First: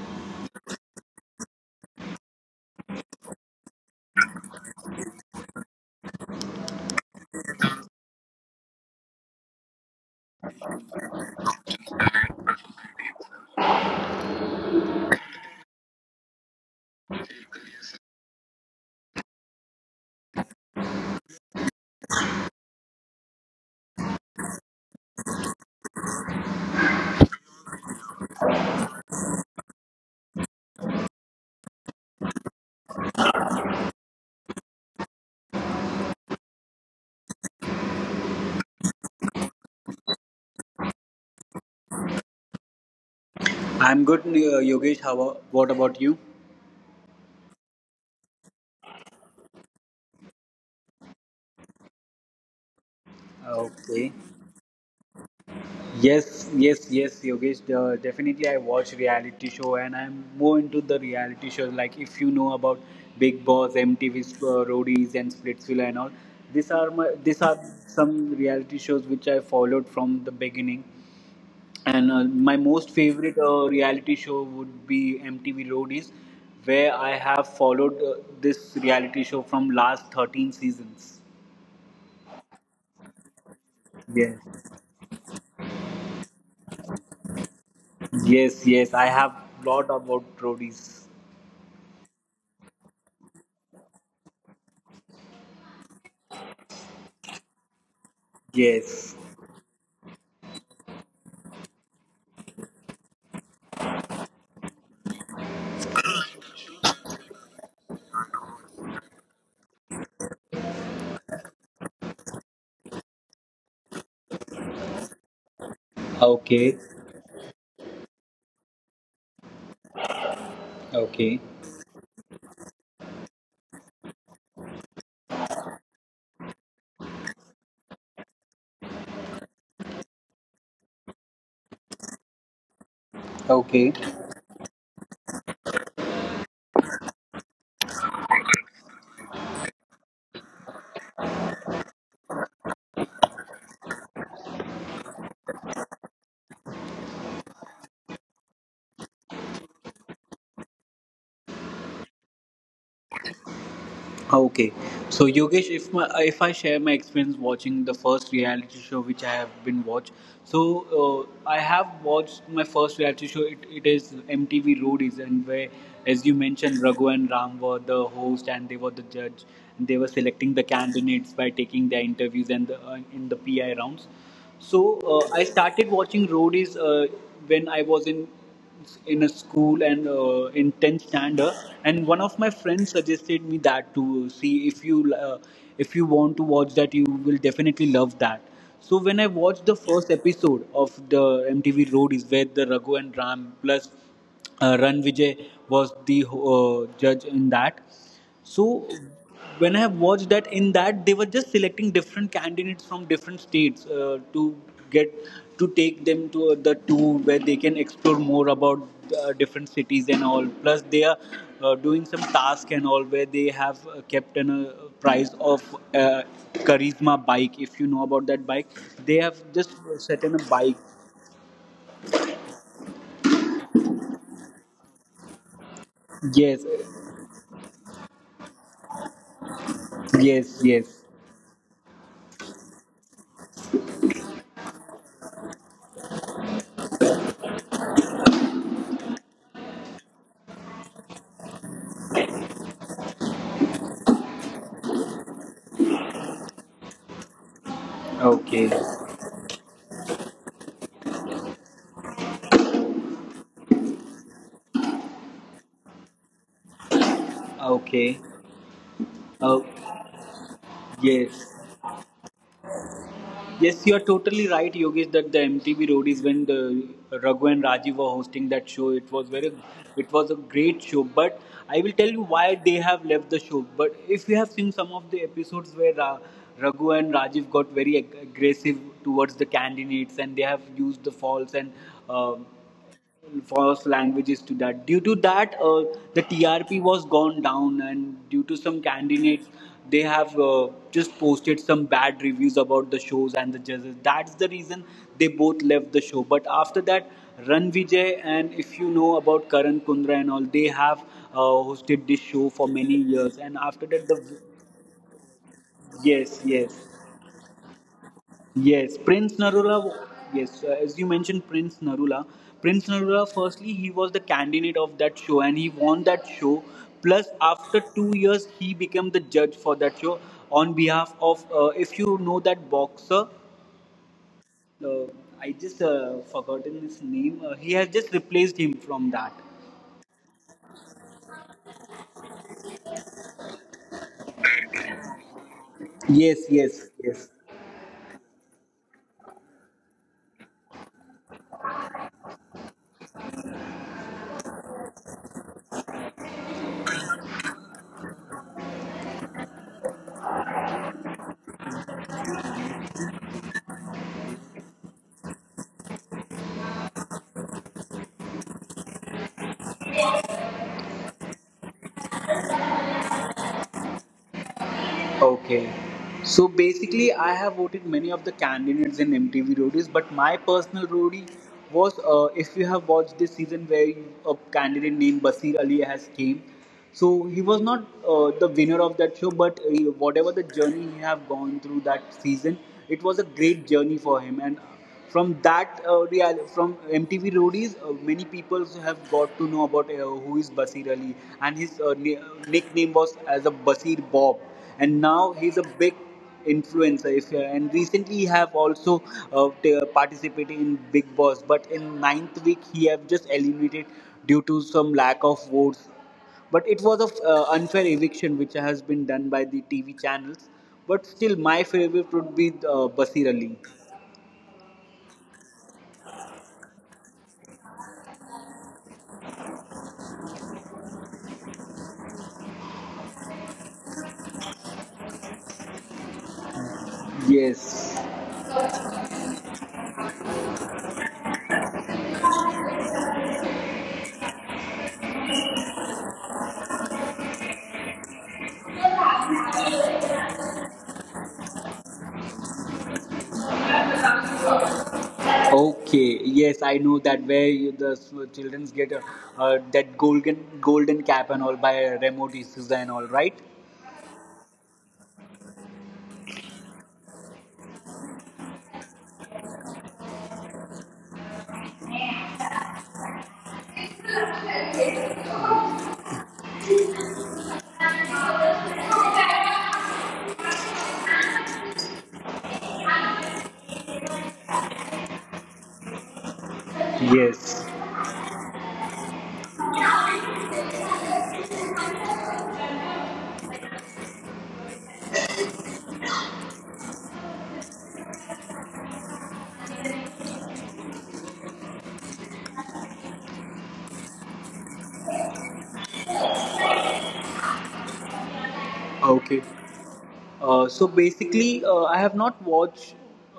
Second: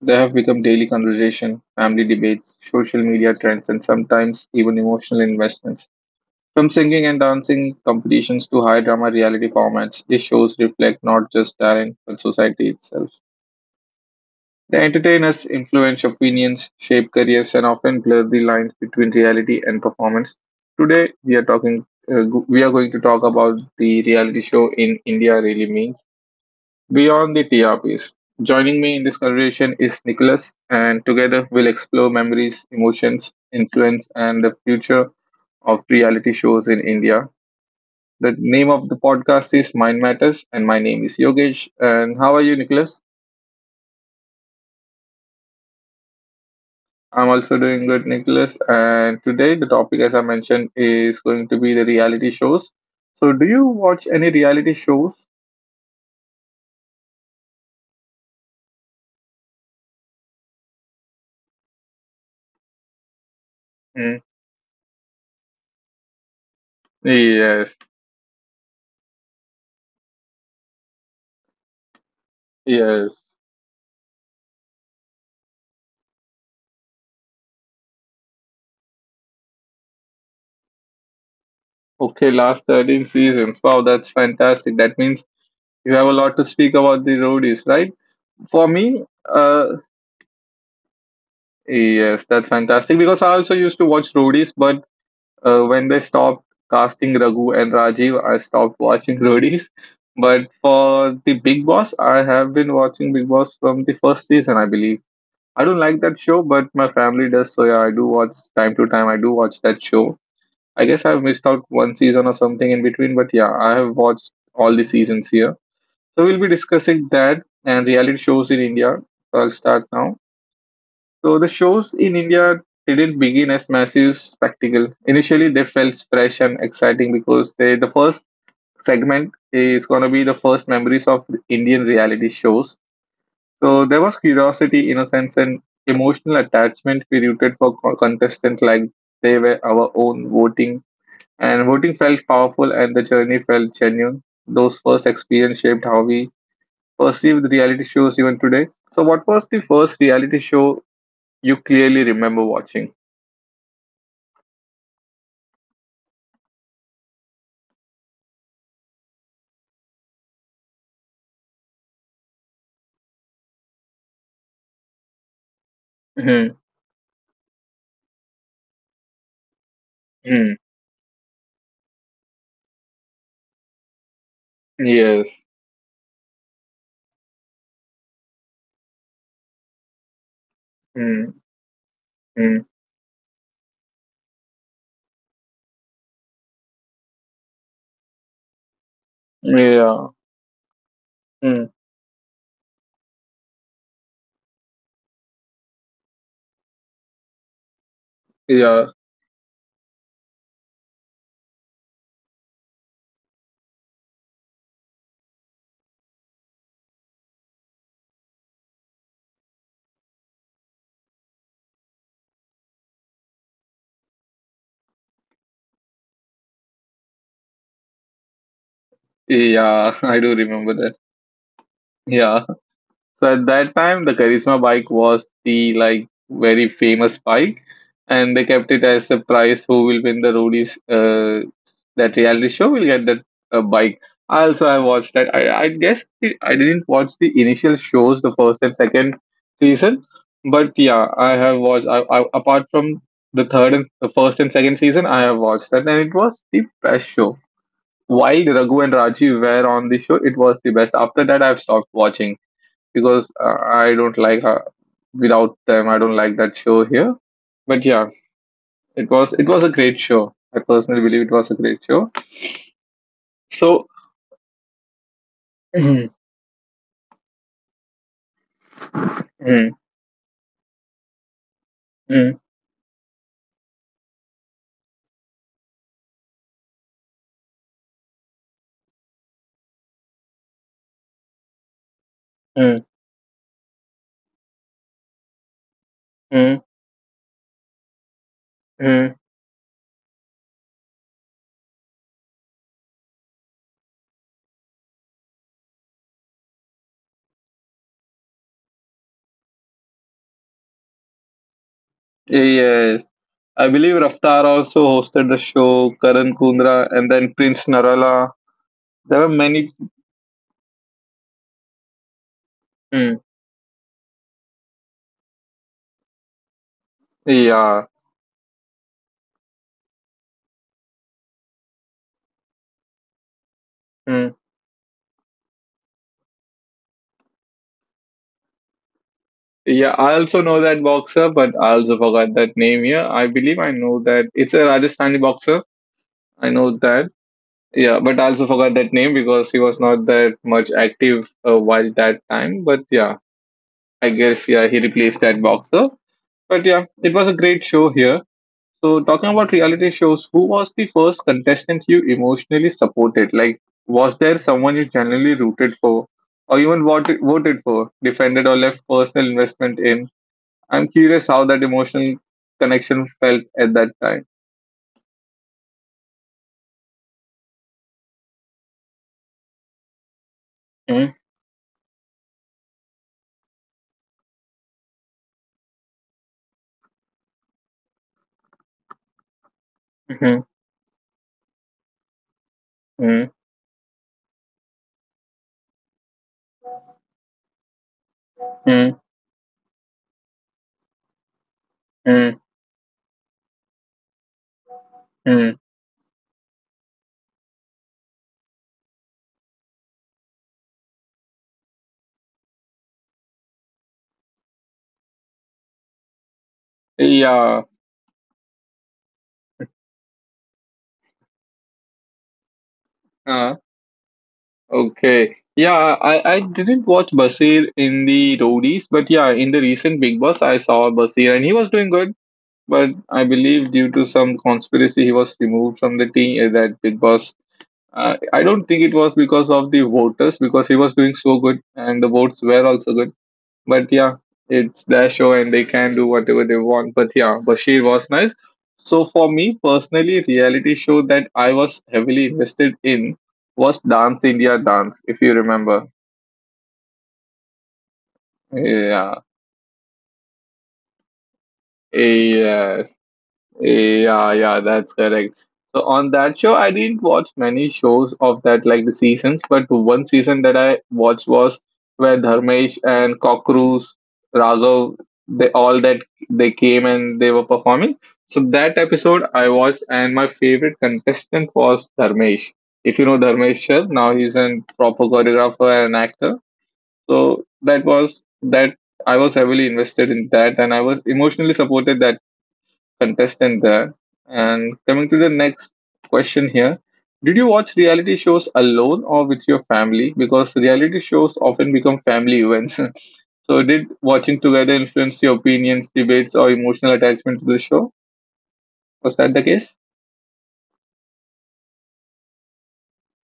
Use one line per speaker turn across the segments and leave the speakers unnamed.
They have become daily conversation, family debates, social media trends, and sometimes even emotional investments. From singing and dancing competitions to high drama reality formats, these shows reflect not just talent but society itself. They entertain us, influence opinions, shape careers, and often blur the lines between reality and performance. Today, we are talking. We are going to talk about the reality show in India really means beyond the TRPs. Joining me in this conversation is Nicholas, and together we'll explore memories, emotions, influence, and the future of reality shows in India. The name of the podcast is Mind Matters, and my name is Yogesh. And how are you, Nicholas?
I'm good, Yogesh. What about you?
I'm also doing good, Nicholas. And today, the topic, as I mentioned, is going to be the reality shows. So, do you watch
Okay.
any reality shows?
Yes, yes, yes, Yogesh. Definitely, I watch reality show, and I'm more into the reality shows. Like if you know about Big Boss,
Mm.
MTV's Roadies, and Splitsville, and all. These are
Yes,
some reality shows which I followed from the beginning. And my most
yes.
favorite reality show would be MTV Roadies, where I have followed this reality show from last 13 seasons.
Okay, last 13 seasons. Wow, that's
Yes.
fantastic. That means you have a lot to speak about the roadies, right?
Yes,
For
yes,
me,
I have
uh,
lot about roadies.
yes, that's fantastic because I also used to watch roadies, but when they stopped casting Raghu and Rajiv, I stopped
Yes.
watching roadies. But for the Big Boss, I have been watching Big Boss from the first season, I believe. I don't like that show, but my family does, so yeah, I do watch time to time. I do watch that show. I guess I've missed out one season or something in between, but yeah, I have watched all the seasons here. So we'll be
Okay.
discussing that and reality shows in India. So I'll start now.
Okay.
So the shows in India didn't begin as massive spectacle. Initially, they felt fresh and exciting because the first segment is going to be the first memories of Indian reality shows. So there
Okay.
was curiosity, innocence, and emotional attachment. We rooted for contestants like they were our own, voting. And voting felt powerful and the journey felt genuine. Those first experience shaped how we perceived reality shows even today. So, what was the first reality show you clearly remember watching?
Okay, so Yogesh, if I share my experience watching the first reality show which I have been watched, so I have watched my first reality show. It is MTV Roadies, and where, as you mentioned, Raghu and Ram were the host and they were the judge. And they were
Mm-hmm.
selecting the candidates by taking their interviews and in the PI rounds. So
Yes.
I started watching Roadies when I was in a school and in 10th
Mm-hmm.
standard, and one of my friends suggested me that to see if you want to watch that you will definitely love that. So when I watched the
Yeah.
first episode of the
Hmm.
MTV Road is where the Raghu and Ram plus Ran Vijay was the judge in that.
Yeah.
So when I have watched that, in that they were just selecting different candidates from different states to get to take them to the tour where they can explore more about different cities and all. Plus they are doing some task and all where they have kept an price of uh, charisma bike. If you know about that bike, they have just
Yeah. I
set
do
in a
remember
bike.
that. Yeah. So at that time, the Charisma bike was the like
Yes,
very famous bike, and they kept it as a prize. Who will win the
yes,
roadies?
yes.
That reality show will get that bike. I also, I watched that. I guess I didn't watch the initial shows, the first and second season, but yeah, I have watched. I apart from the third and the first and second season, I have watched that, and it was the best show. While
Okay.
Raghu and Raji were on the show, it was the best. After that, I've stopped watching because I don't like without them. I don't like that show here. But yeah,
Okay.
it was
Oh,
a great show. I personally believe it
yes.
was a great show.
Yes,
So
you are totally right, Yogesh, that the MTV Road
mm,
is when the Raghu and Rajiv were hosting that show.
mm,
It was a great show. But I will tell you
mm,
why they have left the show. But if you have seen some of the episodes where Raghu and Rajiv got very aggressive towards the candidates, and they have used the false and um
mm,
first languages to that. Due to that, the
mm,
TRP was gone down, and due to some
mm.
candidates, they have just posted some bad reviews about the shows and the judges. That's the reason they both left the show. But after that, Ran Vijay and if you know about Karan Kundra and all, they have hosted this show for many
yes,
years, and
I
after
believe
that, the
Raftar also hosted the show. Karan
yes, yes.
Kundra and then Prince Narala.
Yes,
There were
Prince
many.
Narula. Yes, as you mentioned, Prince Narula. Prince
Mm,
Narula, firstly, he was the candidate of that show and he won that show. Plus, after
yeah.
2 years, he became the judge for that show on behalf of, if you know that boxer,
Mm.
uh, I just forgotten his name. He has just replaced him from that.
Yeah, I also know that boxer, but I also forgot that name here. I believe I know that it's a Rajasthani boxer.
Yes,
I know
yes,
that.
yes.
Yeah, but I also forgot that name because he was not that much active while that time. But yeah, I guess yeah he replaced that boxer. But yeah, it was a great show here. So talking about reality shows, who was the first contestant you emotionally supported? Like, was there someone you genuinely rooted for, or even voted for, defended, or left personal investment in? I'm curious how that emotional connection felt at that time.
Okay. So basically, I have voted many of the candidates in MTV Roadies, but my personal
Mm,
roadie was if you have watched this season where a candidate named Basir Ali has came. So he was not the winner of that show, but whatever the
Hmm.
journey he have gone through that season, it was a
mm,
great journey for him, and from that real from MTV Roadies, many people have
Hmm.
got to know about who is Basir Ali, and his
mm,
nickname was as a Basir Bob, and now he's
mm.
a big influencer. If, And recently he have also participated in Big Boss, but in ninth week he have just eliminated due to some lack of votes, but it was a
Yeah.
unfair eviction which has been done by the TV channels. But still, my favorite would be Basir Ali.
uh, Okay. Yeah, I didn't watch Basir in the roadies, but yeah, in the recent Big Boss, I saw Basir and he was doing good. But I believe due to some conspiracy, he was removed from the team. That Big Boss,
Yes.
I don't think it was because of the voters, because he was doing so good and the votes were also good. But yeah, it's their show and they can do whatever they want. But yeah, Bashir was nice. So for me personally, reality show that I was heavily invested in was Dance India Dance, if you remember.
Okay, yes, I know that where you, the childrens get
Yeah.
that golden golden cap and all by Remo D'Souza
Yeah.
and all, right?
Yeah, yeah, that's correct. So on that show, I didn't watch many shows of that, like the seasons, but one season that I watched was where Dharmesh and Cockroach, Raghav, they all that they came and they were performing. So that episode I watched, and my favorite contestant was Dharmesh. If you know Dharmesh Shah, now he's a proper choreographer and actor. So
Yes.
that was that I was heavily invested in that, and I was emotionally supported that contestant there. And coming to the next question here, did you watch reality shows alone or with your family? Because reality shows often become family events. So, did watching together influence your opinions, debates, or emotional attachment to the show? Was that
Okay.
the case?
So basically, I have not watched.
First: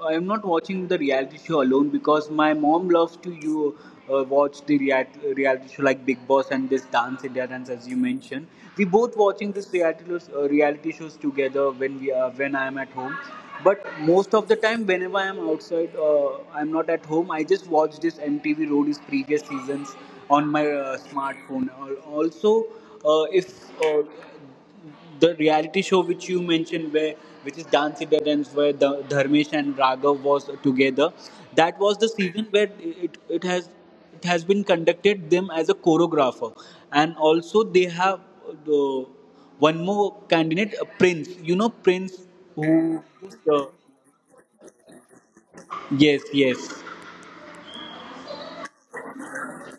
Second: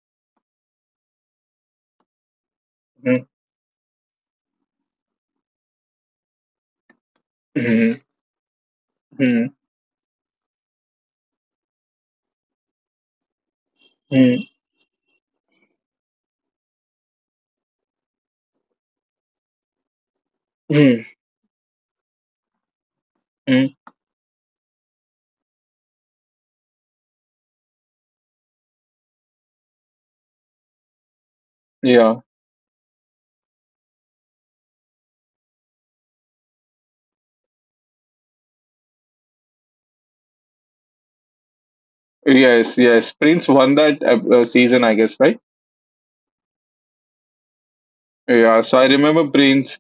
I am not watching the reality show alone because my mom loves
Mhm,
to you watch the reality show like Big Boss and this Dance India Dance as you
mhm,
mentioned. We both
mhm,
watching this reality shows, together when we are when I am at home. But most
mhm,
of the time, whenever I am outside, I am not at home. I just watch this MTV Roadies previous seasons on my
mhm,
smartphone. Also, if
mhm.
uh, the reality show which you mentioned where which is Dance India Dance where the Dharmesh and Raghav was together, that was the
Yeah.
season where it has been conducted them as a choreographer, and also they have the one more candidate prince, you know, prince
Yes,
who
yes. Prince
uh,
won that season, I guess, right?
yes, yes.
Yeah, so I remember Prince.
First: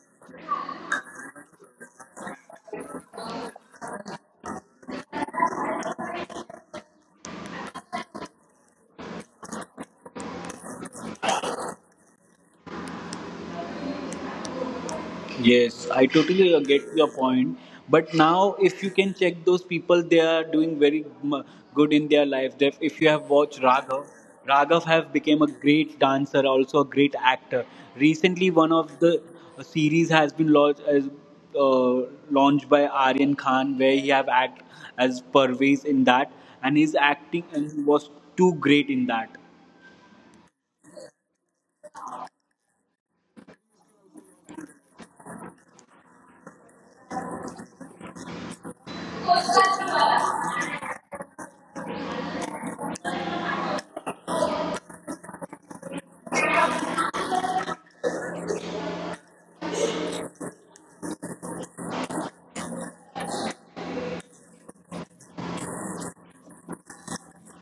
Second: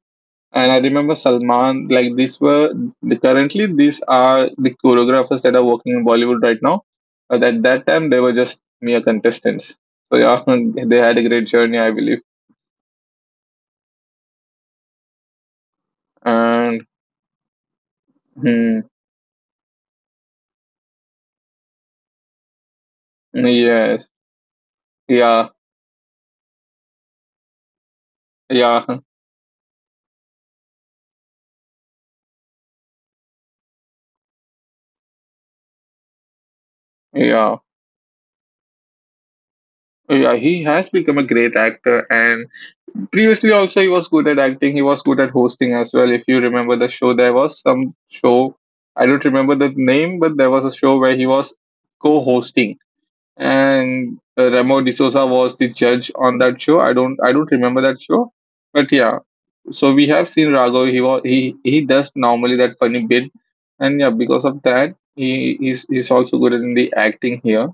And I remember Salman, like currently these are the choreographers that are working in Bollywood right now. But at that time, they were just mere contestants. So yeah, they had a great journey, I believe.
Yes, I totally
And
get your point. But now,
hmm,
if you can check those people, they are doing very good in their life. They if you have watched
yes,
Raghav, Raghav have
yeah,
become a great dancer, also a great actor. Recently, one
yeah,
of the series has been uh, launched by Aryan Khan, where he have act as Parvez in that, and his acting
yeah.
and he was too great in that.
Yeah, he has become a great actor, and previously also he was good at acting. He was good at hosting as well. If you remember the show, there was some show, I don't remember the name, but there was a show where he was co-hosting and Remo D'Souza was the judge on that show. I don't remember that show, but yeah. So we have seen Raghav. He was he does normally that funny bit, and yeah, because of that, he's also good in the acting here.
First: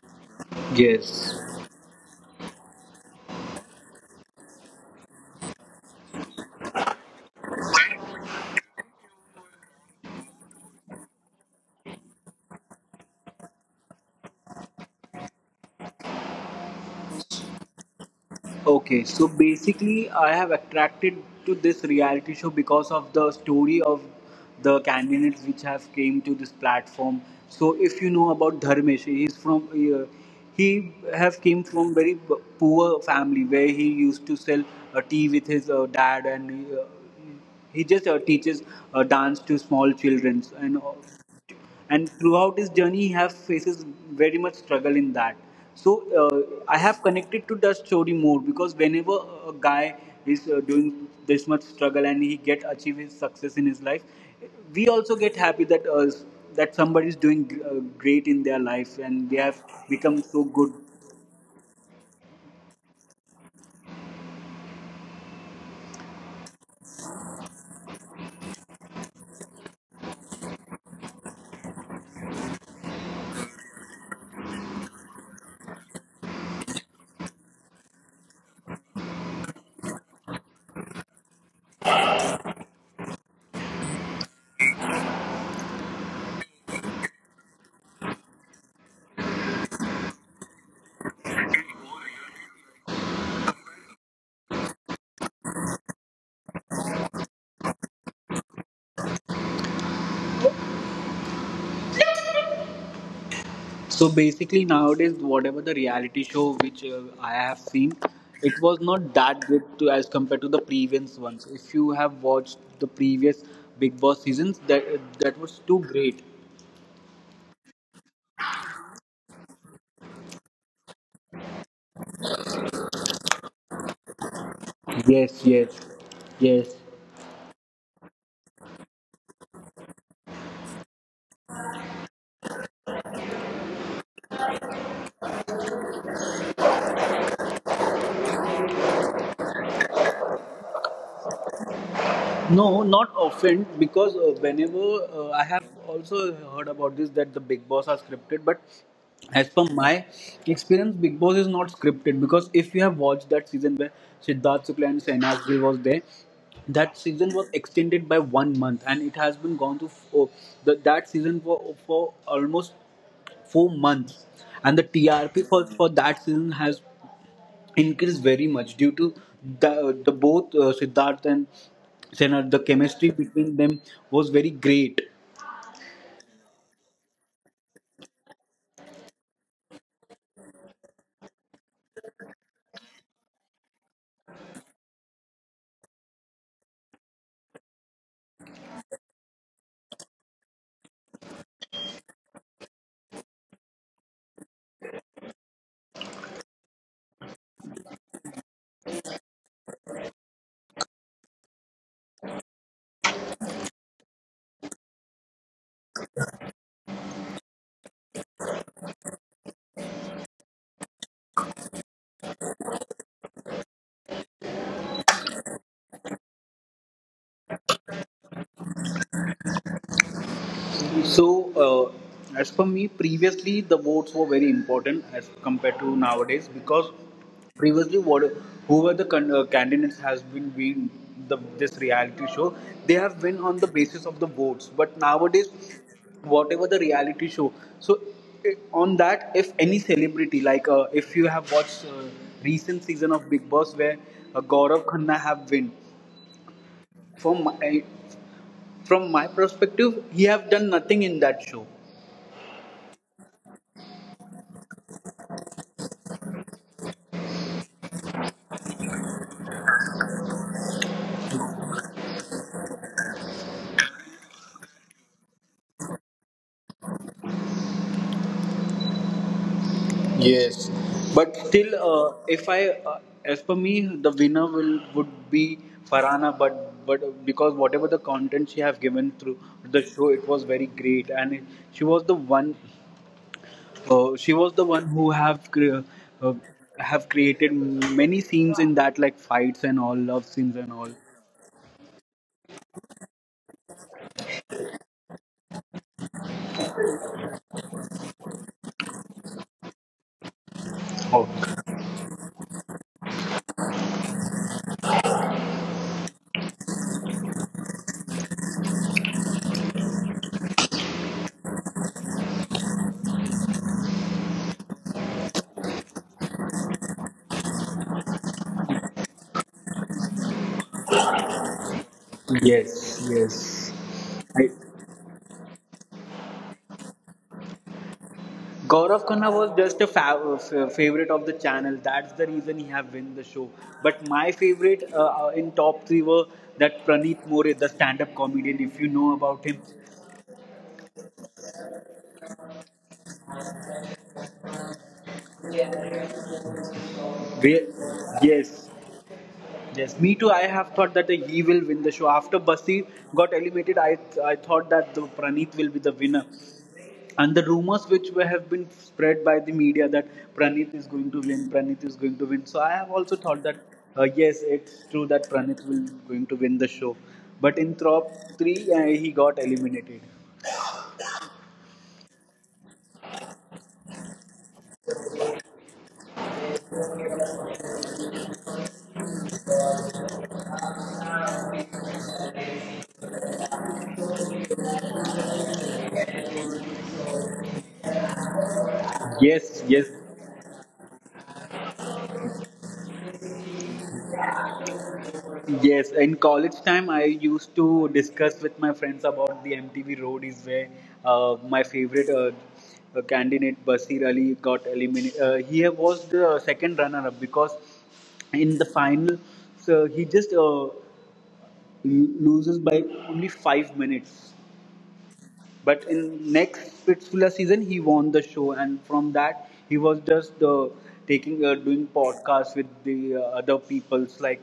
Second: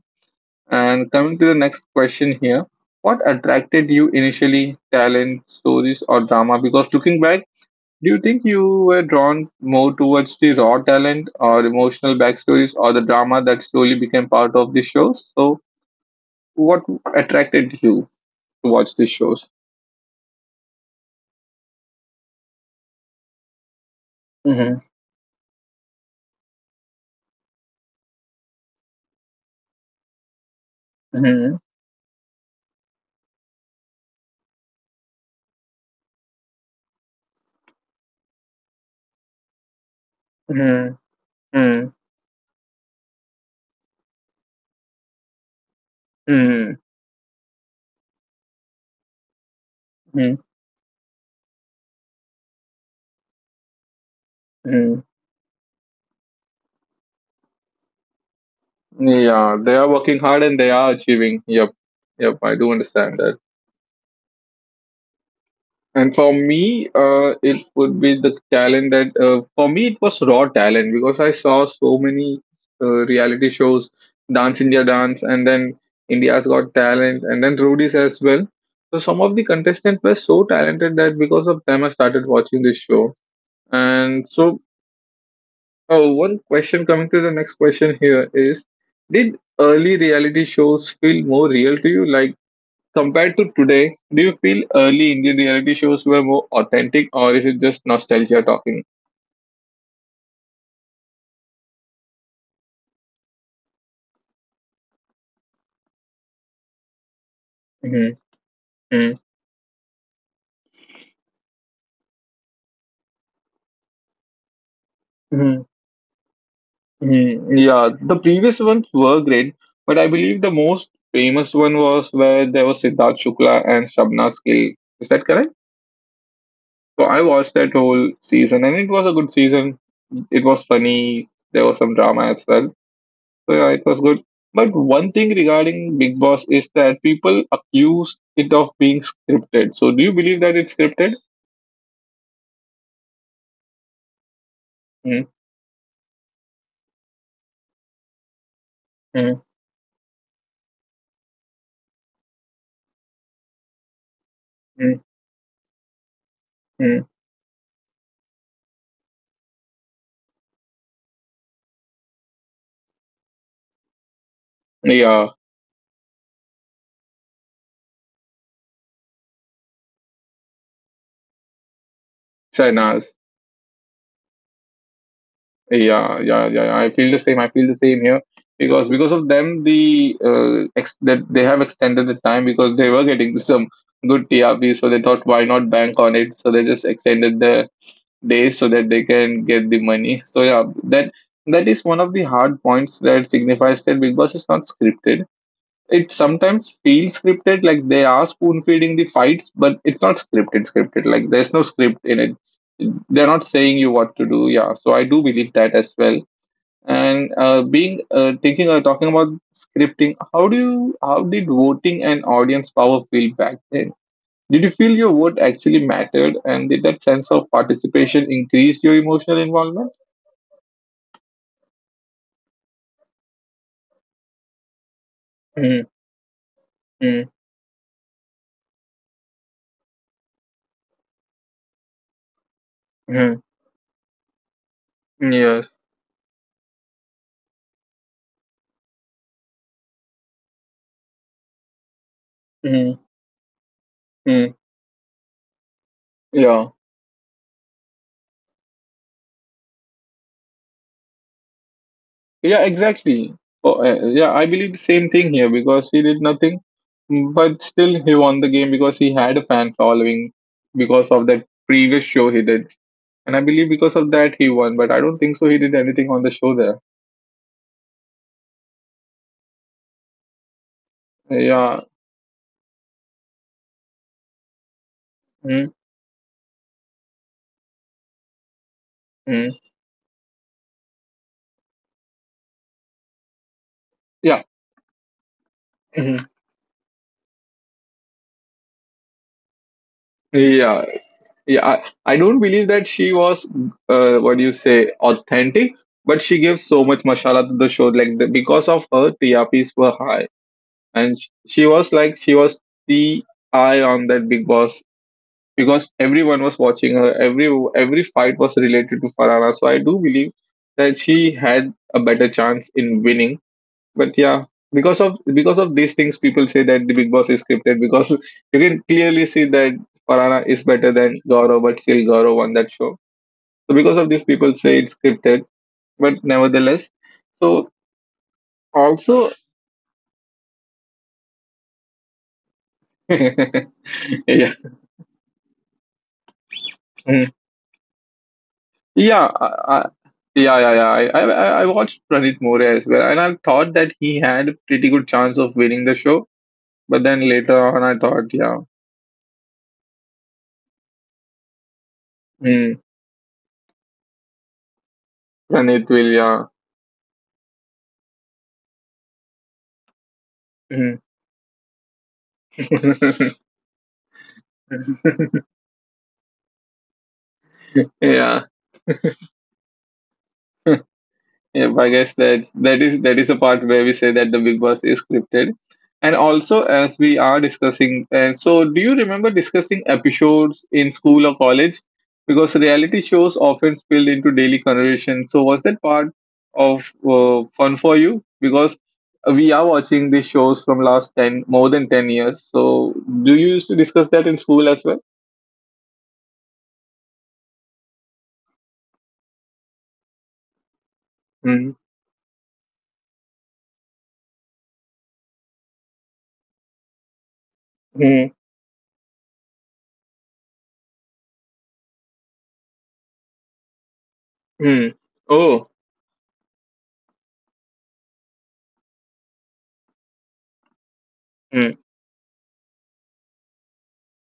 And
Yes.
coming to the next question here, what attracted you initially, talent, stories, or drama? Because looking back, do you think you were drawn more towards the raw talent or emotional backstories or the drama that slowly became part of the show? So what attracted you to watch
Okay,
these
so
shows?
basically, I have attracted to this reality show because of the story of the
Mm-hmm.
candidates which have came to this platform. So, if you know about Dharmesh, he is from he have
Mm-hmm.
came from very poor family where he used to sell tea with his dad, and he just teaches dance to small children and
Mm-hmm.
all,
Mm-hmm.
and throughout his journey he have faces very much struggle in that. So uh,
Mm-hmm.
I have connected to that story more because whenever a guy is doing this much struggle and he get achieve his success in his life, we
Mm-hmm.
also get happy that that somebody is doing uh, great in their life and they
Yeah,
have
they are working
become
hard
so
and they
good.
are achieving. Yep, yep, I do understand that. And for me, it would be the talent that for me it was raw talent because I saw so many reality shows, Dance India Dance, and then India's Got Talent, and then Rudy's as well. So some of the contestants were so talented that because of them I started watching this show. And so, one question coming to the next question here is, did early reality shows feel more real to you? Like, compared to today, do you feel early Indian reality shows were more authentic, or is it just nostalgia talking?
So basically, nowadays, whatever the reality show which I have seen,
hmm
it was
hmm
not that good to, as compared to the previous ones. If you have watched the previous Big Boss seasons, that
hmm
was too great.
Yeah, the previous ones were great, but I believe the most famous one was where there was Siddharth Shukla and Shabna Gill. Is that correct?
Yes, yes, yes.
So I watched that whole season, and it was a good season. It was funny. There was some drama as well. So yeah, it was good. But one thing regarding Big Boss is that people accuse it of being scripted. So do you believe that it's scripted?
No, not often because whenever
Mm,
I have also heard about this that the Big Boss are scripted, but as
mm,
per my experience, Big Boss is not scripted because if you have watched that season where Siddharth Shukla and
mm,
Sainas Gill was there, that
mm.
season was extended by 1 month and it has been gone to that season for almost 4 months, and the TRP
Yeah,
for that season has increased very much due to the both Siddharth and Senna. The chemistry
Shainaz.
between them was very great.
Yeah, yeah, yeah, yeah. I feel the same. I feel the same here because of them, that they have extended the time because they were getting some good TRP. So they thought, why not bank on it? So they just extended the days so that they can get the money. So yeah, that is one of the hard points that signifies that Big Boss is not scripted. It sometimes feels scripted, like they are spoon feeding the fights, but it's not scripted. Scripted, like there's no script in it. They're not saying you what to do. Yeah, so I do believe that as well. And being thinking or talking about scripting, how do you how did voting and audience power feel back then? Did you feel your vote actually mattered, and did that sense of participation increase your emotional involvement?
So, as per me, previously the votes were very important as compared to
Mm,
nowadays because
mm,
previously what whoever the candidates has been being the this reality show, they have been on
mm,
the basis of the votes. But nowadays,
yes.
whatever the reality show, so i- on that if any celebrity like if you have watched recent season
Mm,
of Big Boss where
mm,
Gaurav Khanna have win,
yeah.
from my, from my perspective he have done nothing in that show.
Yeah. Exactly. Oh, yeah. I believe the same thing here because he did nothing, but still he won the game because he had a fan following because of that previous show he did, and I believe because of that he won. But I don't think so. He did anything on the show there.
Yes, but still,
Yeah.
if I, as per me, the winner will would be
Mm,
Farhana, but because whatever the content she have given through
mm,
the show, it was very great, and she was the one, she was
yeah.
the one who have uh,
Mhm.
have created many scenes in that, like fights and all, love scenes and all.
Yeah, I don't believe that she was what do you say authentic, but she gave so much mashallah to the show, like the, because of her trps were high.
Oh,
And she was like, she was the eye on that Big Boss because everyone was watching her. Every fight was related to Farana, so I do believe that she had a better chance in winning. But yeah, because of these things, people say that the Big Boss is scripted because you can clearly see that Parana is better than Gaurav, but still Gaurav won that
yes,
show.
yes.
So because of this, people say it's scripted, but nevertheless. So
Gaurav Khanna
also
was just a favorite of the channel. That's the reason he have win the show. But my
yeah.
favorite in top three were that Praneeth More,
Mm.
the stand-up comedian. If you know about
yeah
him,
I, I, yeah yeah yeah I watched Pranit More as well, and I thought that he had a pretty good chance of winning the show. But then
where,
later on, I thought
yes,
yeah.
yes, me too. I have thought that he will win the show. After Basi
Mm,
got eliminated, I thought that the Pranit will be the
Pranit
winner.
will, yeah.
And the rumors which have been spread by the media that Pranit is going
Mm.
to win, Pranit is going to win. So I have also thought that yes, it's true that Pranit will going to win the show. But in top three,
yeah.
he got eliminated.
Yeah, I guess that is the part where we say that the Big Boss is scripted. And also, as we are discussing, and so do you remember discussing episodes in school or college? Because reality shows often spill into daily conversation. So was that part of fun for you? Because
Yes,
we are
yes,
watching these shows from last ten more than 10 years. So do you used to discuss that in school as well?
yes, in college time, I used to discuss with my friends about the MTV Road is where my
Mm-hmm.
favorite candidate Basir Ali got eliminated. He was the second runner-up because in the final, so he just loses by only 5 minutes.
Mm-hmm.
But
Oh.
in next Pitsula season, he won the show, and from that, he was just taking doing podcasts with the other people's, like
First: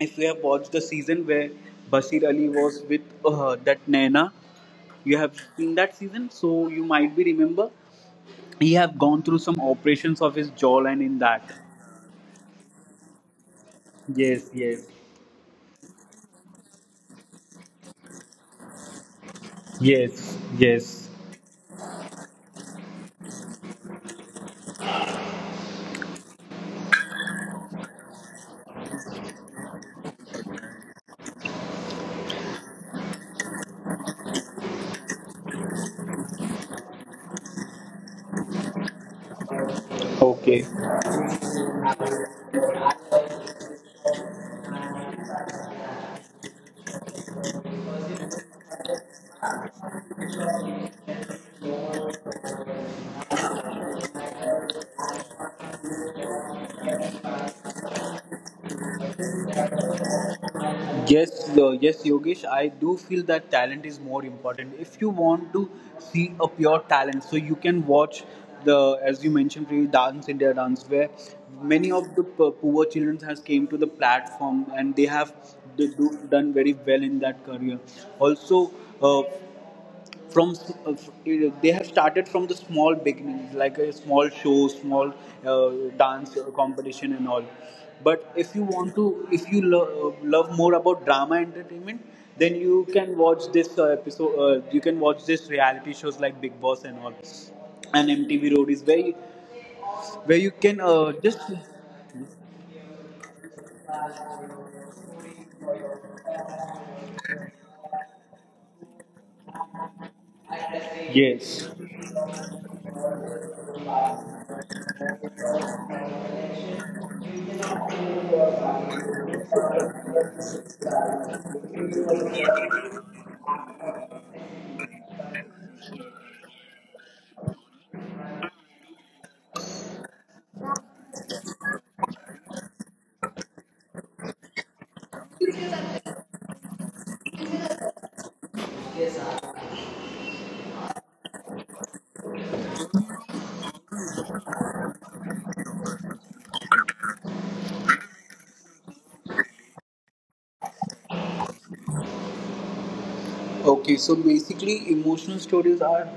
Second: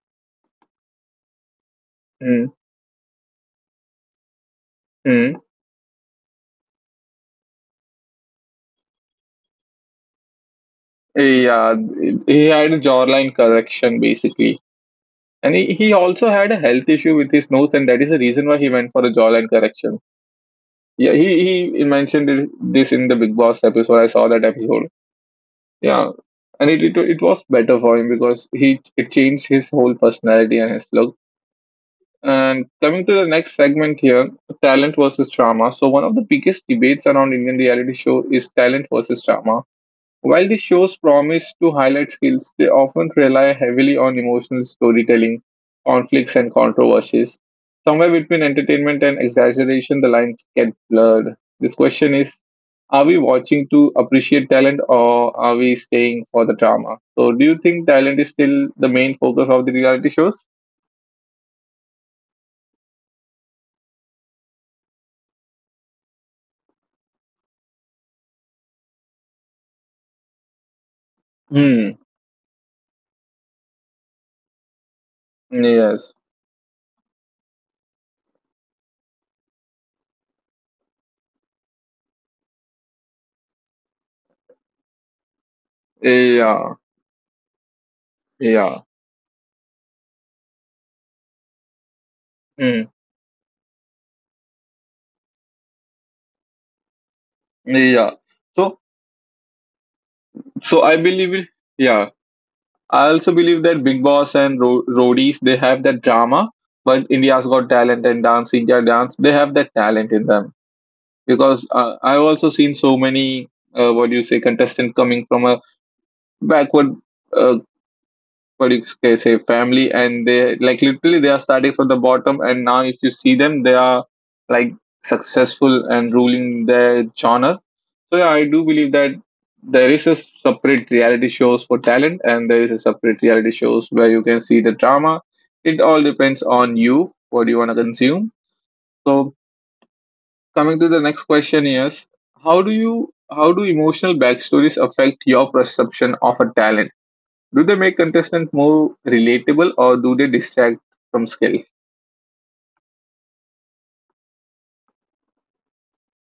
if you have watched the season where Bashir Ali was with that Naina, you have
Mm-hmm.
seen that season, so you might be remember he have gone through some operations of his jawline in that.
Yeah, he had a jawline correction
Yes,
basically.
yes,
And he also had a health issue with his nose, and that is the reason why he went for a jawline correction.
yes, yes.
Yeah, he mentioned this in the Big Boss episode. I saw that episode. Yeah, and it was better for him because he it changed his whole personality and his look. And coming to the next segment here, talent versus drama. So one of the biggest debates around Indian reality show is talent versus drama. While these
Okay.
shows promise to highlight skills, they often rely heavily on emotional storytelling, conflicts, and controversies. Somewhere between entertainment and exaggeration, the lines get blurred. This question is, are we watching to appreciate talent or are we staying for the drama? So, do you think talent is still the main focus of the reality shows?
Yes, yes, Yogesh. I do feel that talent is more important. If you want to see a pure talent, so you can watch the, as you mentioned, previous Dance India Dance, where many
Hmm.
of the poor children has came to the platform and they have
Yes.
done very well in that career. Also, uh, from they have started from the small beginnings, like a small show, small uh, dance
Yeah.
competition and all. But if you
Yeah.
want to, if you love more about drama entertainment, then
Hmm.
you can watch this episode, you can watch this reality shows like Big Boss and all,
Yeah.
and MTV Road
So,
is where you can
so I believe
just,
it. Yeah. I also believe that Big Boss and Roadies, they have that drama, but India's Got Talent and Dance India Dance, they have that talent in them because
yes.
I've also seen so many what do you say contestants coming from a backward uh, what you can say family, and they like literally they are starting from the bottom, and now if you see them, they are like successful and ruling their genre. So yeah, I do believe that there is a separate reality shows for talent and there is a separate reality shows where you can see the drama. It all depends on you what do you want to consume. So coming to the next question is, how do you how do emotional backstories affect your perception of a talent? Do they make contestants more relatable, or do they distract from skill?
Okay, so basically, emotional stories are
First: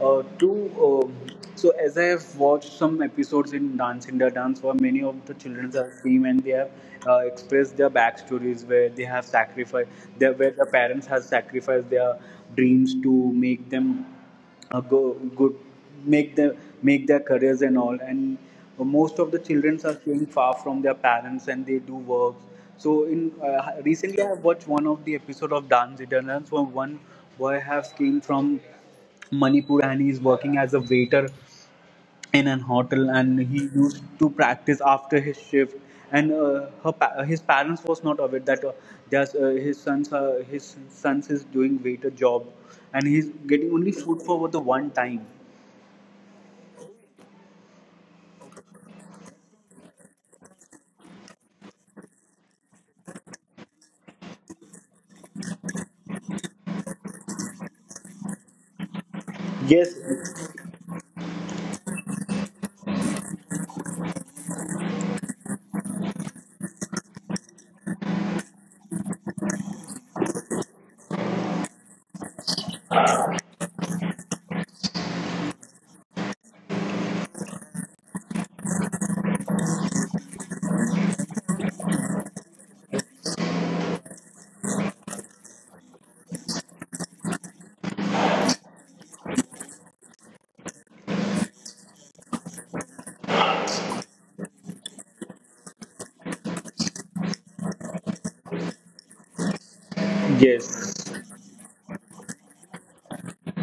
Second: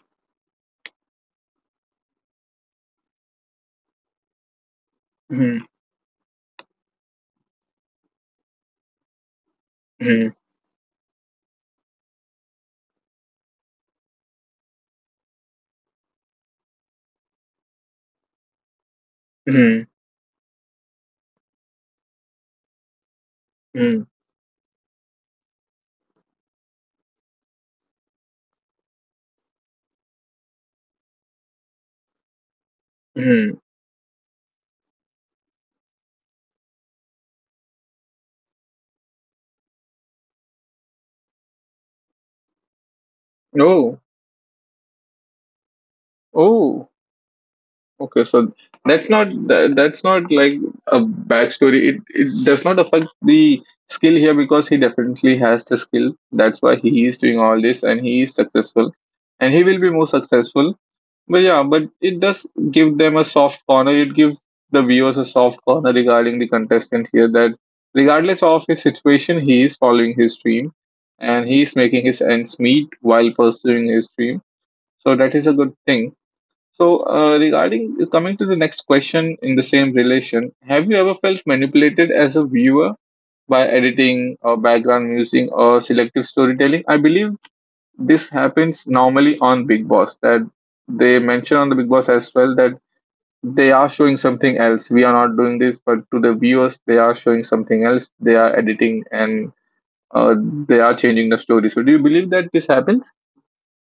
two. So, as I have watched some episodes in Dance India Dance, where many of the
Mhm,
children have came and they have expressed their backstories, where they have sacrificed,
mhm,
their, where the parents have sacrificed their dreams to make them go good, make their, make their careers and all. And most of the
mhm,
children are staying far from their parents and they do work. So in
mhm,
recently I have watched one of the episode of Dance Italians, where one boy has came from Manipur and he's working as a waiter in an hotel,
mhm.
and he used to practice after his shift. And her his parents was not aware that there's, his sons, his sons is doing waiter job, and he's
Oh,
getting only food for the one time.
oh, okay. So that's not that, that's not like a backstory. It does not affect the skill here because he definitely has the skill. That's why he is doing all this and he is successful, and he will be more
Yes,
successful. But yeah, but it does give them a soft corner. It gives the viewers a soft corner regarding the contestant here, that regardless of his situation, he is following his dream and he is making his ends meet while pursuing his dream. So that is a good thing. So regarding coming to the next question in the same relation, have you ever felt manipulated as a viewer by editing or background music or selective storytelling? I believe this happens normally on Big Boss, that they mention on the Big Boss as well that they are showing something else. We are not doing this, but to the viewers, they are showing something else. They are editing and uh, they are
yes.
changing the story. So, do you believe that this happens?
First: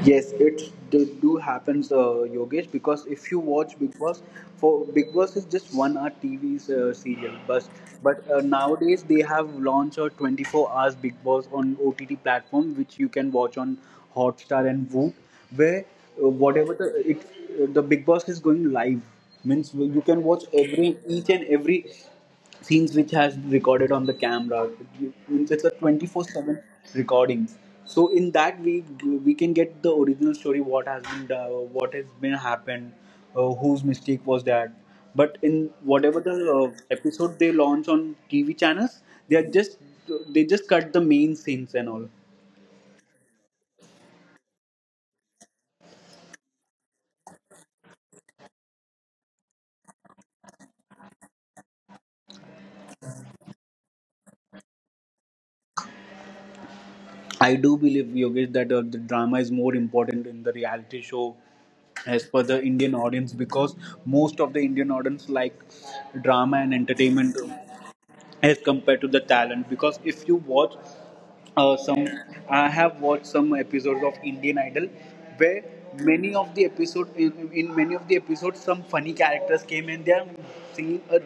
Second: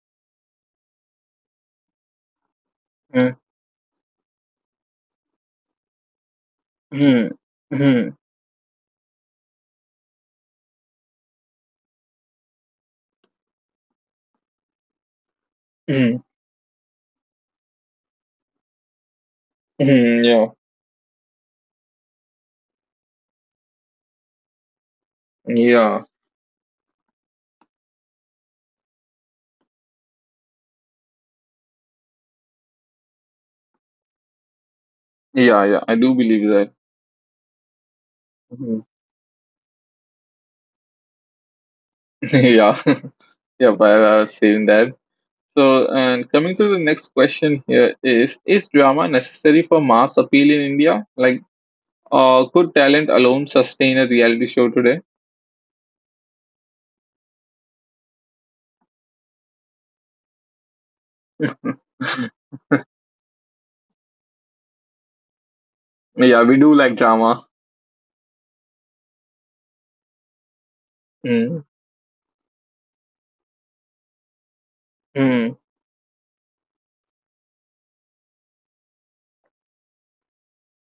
Yes, it do, do happens, Yogesh. Because if
Mm-hmm.
you watch Big Boss, for Big Boss is just 1 hour TV serial, but
Mm-hmm.
but nowadays they have launched a 24 hours Big Boss on OTT platform, which you can watch on Hotstar and Voot, where
Hmm.
whatever the Big Boss is going live, means you can watch
Yeah,
every each and every scenes which has recorded on the camera. Means it's a
yeah,
24/7 recordings. So in that we can get the original story, what has been happened, whose mistake was that. But
yeah,
in
yeah. I do
whatever the
believe that.
episode they launch on TV
Mhm.
channels, they are just they just cut the main scenes and all.
yeah, yeah. But I'm saying that. So, and coming to the next question here is: is drama necessary for mass appeal in India? Like could talent alone sustain a reality show today?
I do believe, Yogesh, that the drama is more important in the reality show as per the Indian audience, because most of the Indian audience like drama and
Yeah, we do
entertainment
like drama.
as compared to the talent. Because if you watch
Mm.
some, I have watched some episodes of Indian Idol, where
Mm.
many of the episode in many of the episodes some funny characters came and they are singing a,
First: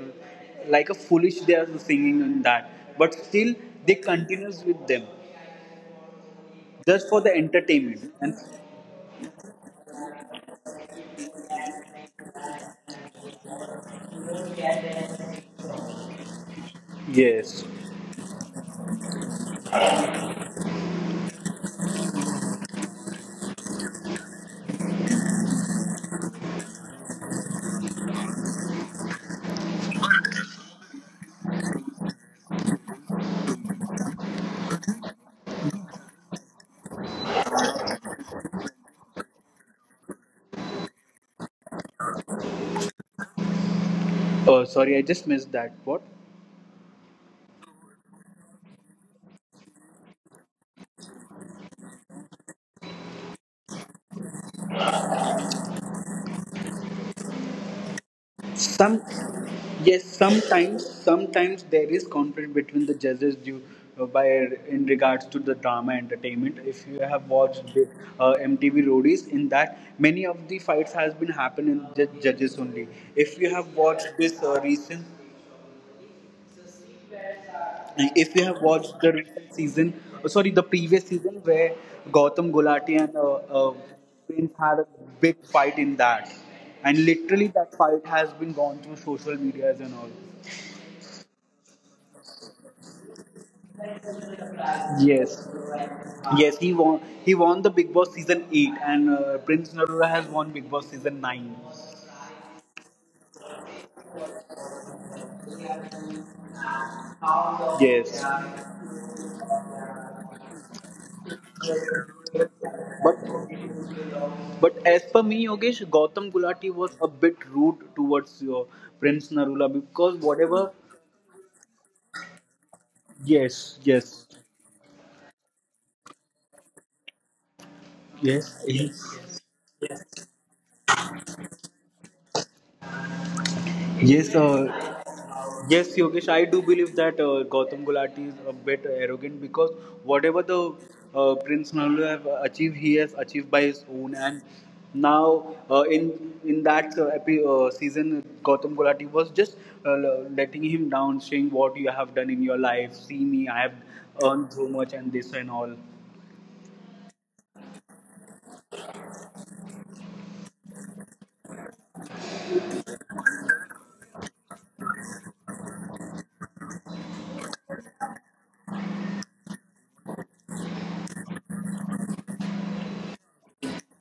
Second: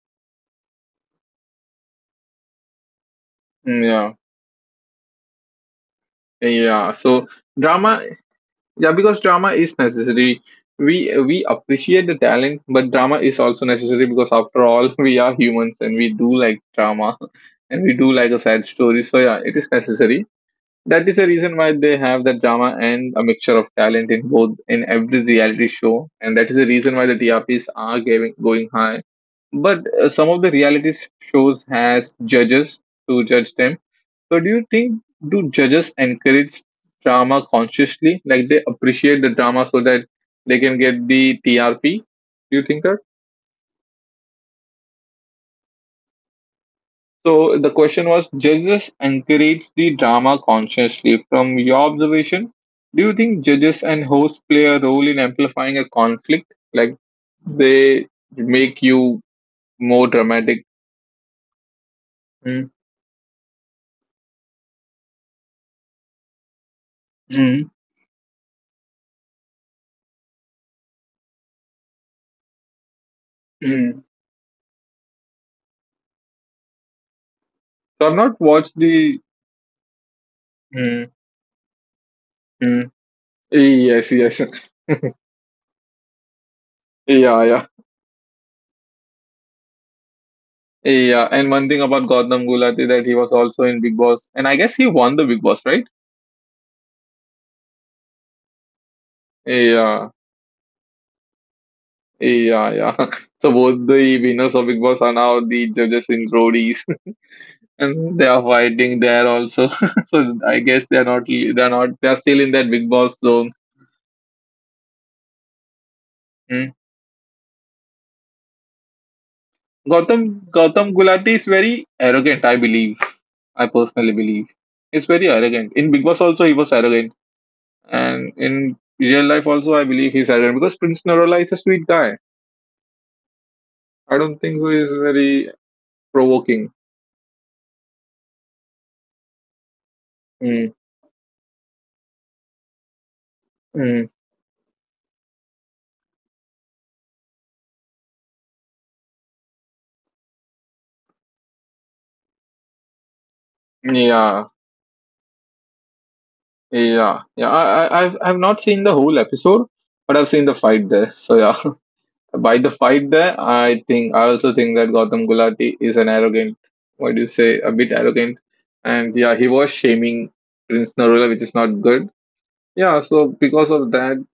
like a foolish, they are singing in that, but still
Mm,
they
yeah,
continues with them
yeah.
just for
So
the
drama,
entertainment and,
yeah, because drama is necessary. We appreciate the talent, but drama is also necessary because after all, we are humans and we do like drama,
yes.
and we do like a sad story. So yeah, it is necessary. That is the reason why they have that drama and a mixture of talent in both in every reality show, and that is the reason why the TRPs are giving, going high. But some of the reality shows has judges to judge them. So do you think, do judges encourage drama consciously, like they appreciate the drama so that they can get the TRP? Do you think that?
Oh sorry, I just missed that, what?
So the question was, judges encourage the drama consciously. From your observation, do you think judges and hosts play a role in amplifying a conflict? Like they make
Some,
you
yes,
more dramatic.
sometimes sometimes there is conflict
Mm,
between the judges due, by, in regards to the drama entertainment. If you have
mm,
watched the, MTV Roadies, in that many of the fights has been happened in the judges only. If you have
mm.
watched this recent,
So I've
if
not
you have
watched
watched the
the.
recent season, oh, sorry, the previous
Mm,
season where Gautam
mm.
Gulati and uh,
Yes, yes, yeah,
Prince had a big fight in that, and literally
yeah,
that fight has been gone through social medias and all.
yeah. And one thing about Gautam Gulati, that he was also in Big Boss, and I guess he won the
Yes,
Big Boss, right?
yes, he won. He won the Big Boss season 8, and Prince Narula
Yeah.
has won Big Boss season 9.
Yeah, yeah. So both the winners of Big Boss are now the judges in Roadies, and
Yes,
they are fighting there also. So I guess they're not, they're still in that Big Boss
but
zone.
but as per me, Yogesh, Gautam Gulati
Mm.
was a bit rude towards Prince Narula because
Gautam
whatever.
Gautam Gulati is very arrogant. I believe. I
Yes,
personally
yes.
believe. He's very arrogant. In Big Boss also, he was arrogant, and
Yes.
in
Yes.
real life also, I believe he's arrogant because Prince Narola is a sweet guy. I
Yes,
don't think he is very
yes, Yogesh. I do
provoking.
believe that Gautam Gulati is a bit arrogant, because whatever the
Mm.
Prince Nallu have achieved, he has achieved by his
Mm.
own. And now, in that season, Gautam Gulati was just uh, letting him down, saying what you have done in your life. See me, I have
Yeah,
earned so much, and this and all.
yeah, yeah. I've not seen the whole episode, but I've seen the fight there. So yeah, by the fight there, I think I also think that Gautam Gulati is an arrogant. What do you say? A bit arrogant, and yeah, he was shaming Prince Narula, which is not good. Yeah, so because of that,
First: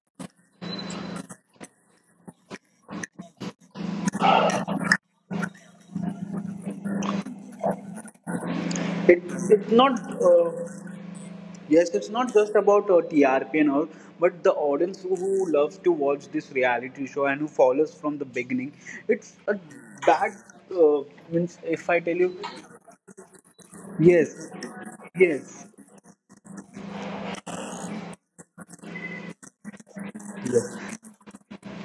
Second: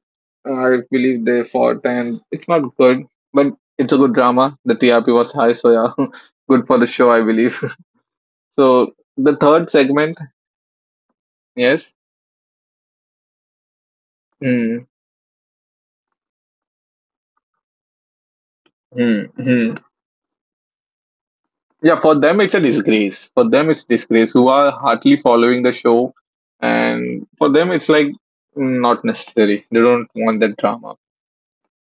I believe they fought, and it's not good, but it's a good drama. The TRP was high, so yeah, good for the show, I believe. So
It,
the third
it's not.
segment,
Yes,
yes.
it's not just about TRP and all, but the
Mm-hmm.
audience who loves to watch this reality show and who follows from the beginning. It's a bad, uh, means if I
Yeah,
tell
for
you,
them it's a disgrace. For them it's disgrace
yes,
who are hardly
yes,
following the show, and for them it's like mm, not necessary. They don't want that drama.
yes.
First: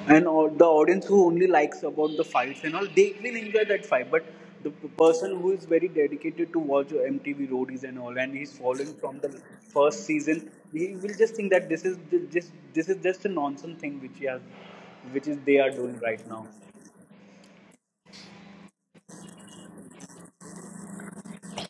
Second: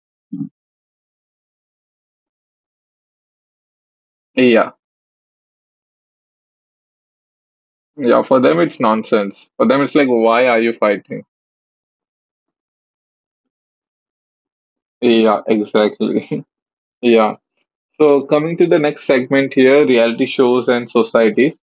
And all, the audience who only likes about the fights and all, they will enjoy that fight, but the
Yeah,
person who is very dedicated to watch MTV Roadies and all,
yeah.
and
For
he's
them it's
following from the
nonsense. For them it's
first
like why
season,
are you
he will
fighting?
just think that this is just this is just a nonsense thing, which he has, which is
Yeah,
they are doing right
exactly.
now.
yeah. So coming to the next segment here, reality shows and societies.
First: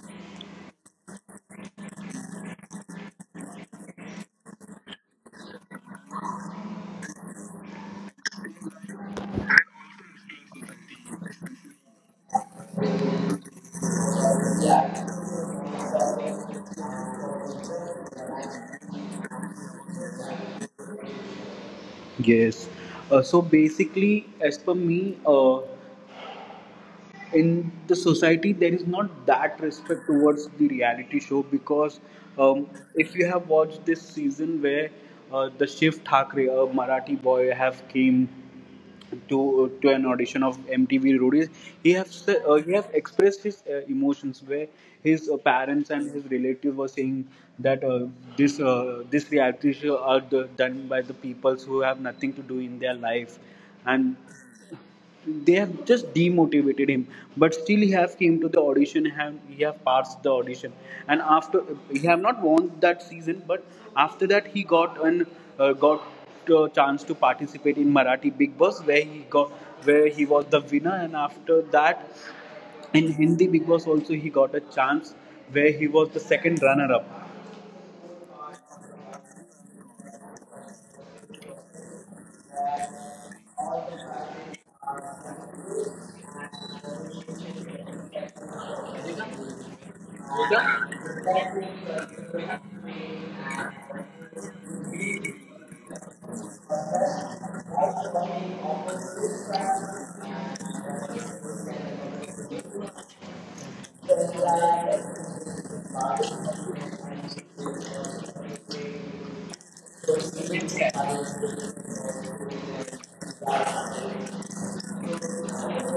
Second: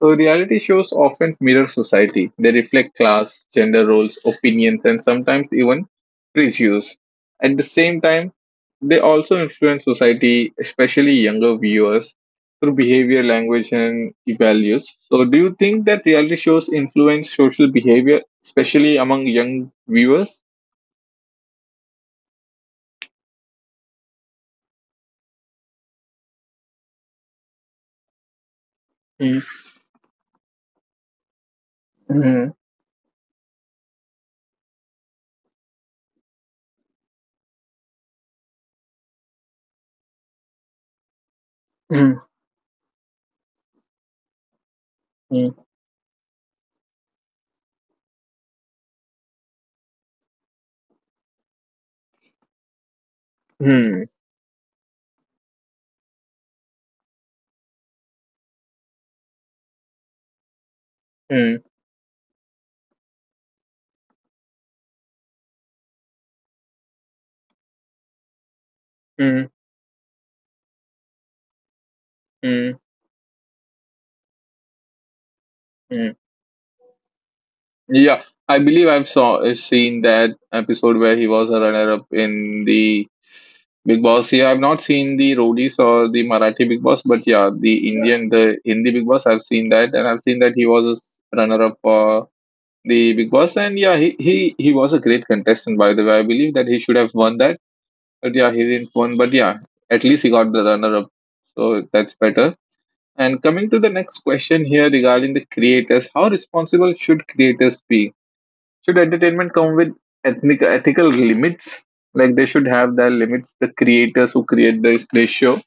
So reality shows often mirror society. They reflect class, gender roles, opinions, and sometimes even prejudice. At the same time, they also influence society, especially younger viewers, through behavior, language, and values. So, do you think that reality shows influence social behavior, especially among young viewers?
Yes, so basically as per me, in the society there is not
Mm,
that respect towards the reality show because,
mm,
um, if you have watched this season where the Shiv Thakre, a Marathi boy, have came to an audition of MTV Roadies, he have
mm,
he have expressed his emotions, where his
mm,
parents and his relatives were saying that this this reality show are the, done by the peoples who have nothing to do in their life, and
mm,
they have just demotivated him. But still he have came to the audition, have he have passed the audition, and after,
mm,
he have not won that season, but after that he got an got a chance to participate in Marathi Big Boss, where he got,
mm,
where he was the winner. And after that
mm,
in Hindi Big Boss also he got a chance, where he was the
mm.
second runner up.
Yeah, I believe I've saw seen that episode where he was a runner-up in the Big Boss. Yeah, I've not seen the Roadies or the Marathi Big Boss, but yeah, the Indian, the Hindi Big Boss, I've seen that, and I've seen that
The,
he was a runner-up for the Big Boss, and yeah, he he was a great contestant. By the way, I believe that he should have won that, but yeah, he didn't win. But yeah, at least he got the runner-up, so that's better. And coming to the next question here regarding the creators, how responsible should creators be? Should entertainment come with ethnic ethical limits? Like they should have their limits. The creators who create this, they show.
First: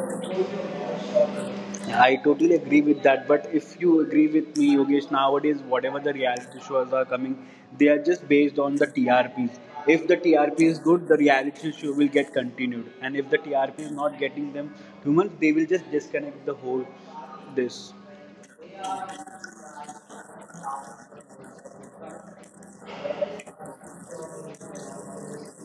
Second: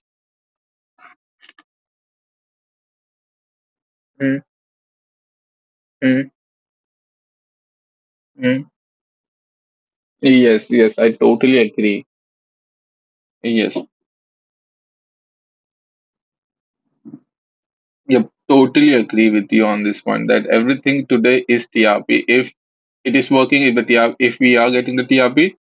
I totally agree with that. But if you agree
Mm,
with me, Yogesh, nowadays, whatever the
mm,
reality shows are coming, they are just based
mm.
on the TRPs. If the TRP
Yes,
is
yes,
good,
I
the
totally
reality show will
agree.
get continued. And if the
Yes,
TRP is not getting them humans, they will just disconnect the whole this.
yep, totally agree with you on this one. That everything today is TRP. If it is working, if the TRP, if we are getting the TRP,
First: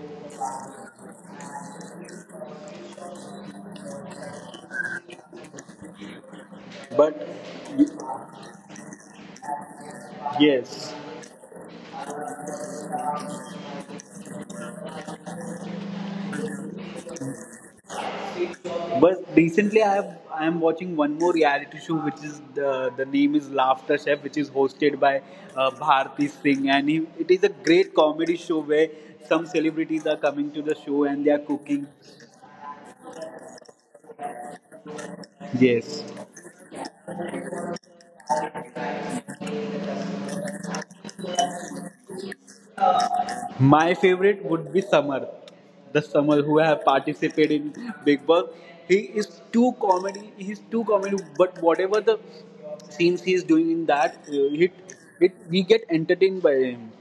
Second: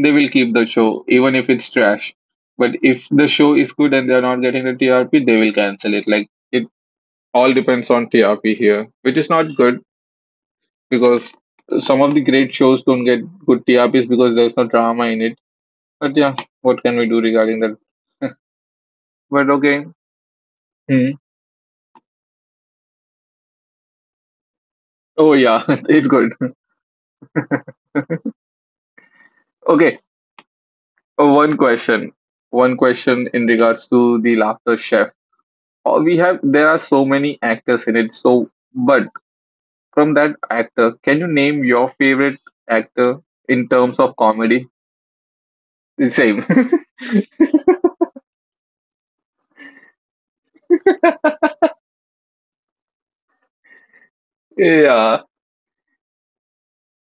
they will keep the show, even if it's trash. But if the show is good and they are not getting the TRP, they will cancel it. Like it
But
all depends on TRP here, which is not good
yes,
because some of the great shows don't get good TRPs because there's no drama in it. But yeah, what can we do regarding that?
but
But
recently,
okay.
I am watching
Hmm.
one more reality show, which is the name is Laughter Chef, which is hosted by
Oh yeah, it's
Bharti
good.
Singh, and he, it is a great comedy show where some
Okay,
celebrities are coming to the show and they are
one
cooking.
question. One question in regards to the Laughter Chef.
Yes,
We have there are so many actors in it. So, but from that actor, can you name your favorite actor in
my
terms of
favorite
comedy?
would be Samarth, the
The
Samar
same.
who have participated in Big Boss. He is too comedy. He is too comedy. But whatever the scenes he is doing in that, it
yeah,
it we get entertained by him.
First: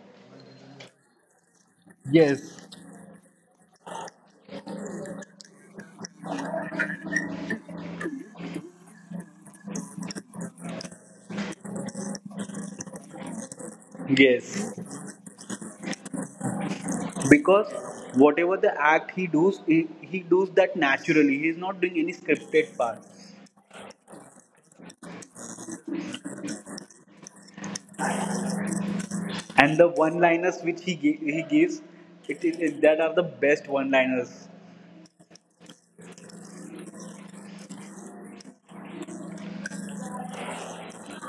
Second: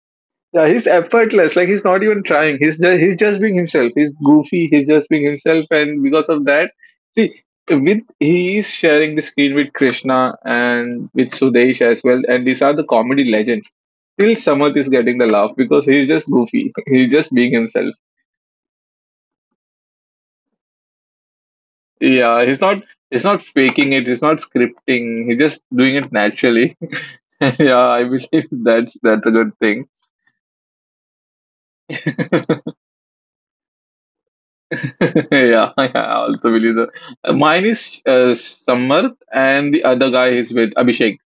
yeah, he's effortless. Like he's not even
Yes.
trying. he's just being himself. He's goofy. He's just being himself, and because of that, see, with he is sharing the screen with Krishna and with Sudesh as well, and these are the comedy legends. Still, Samarth
Yes.
is getting the laugh because he's just goofy. He's just being
Because
himself.
whatever the act he does, he does that naturally, he is not doing any
Yeah, he's
scripted
not
part.
he's not faking it. He's not scripting. He's just doing it naturally. Yeah, I believe that's a good
And the
thing.
one liners which he he gives, that are the best one liners.
Yeah, I also believe that. Mine is Samarth, and the other guy is with Abhishek.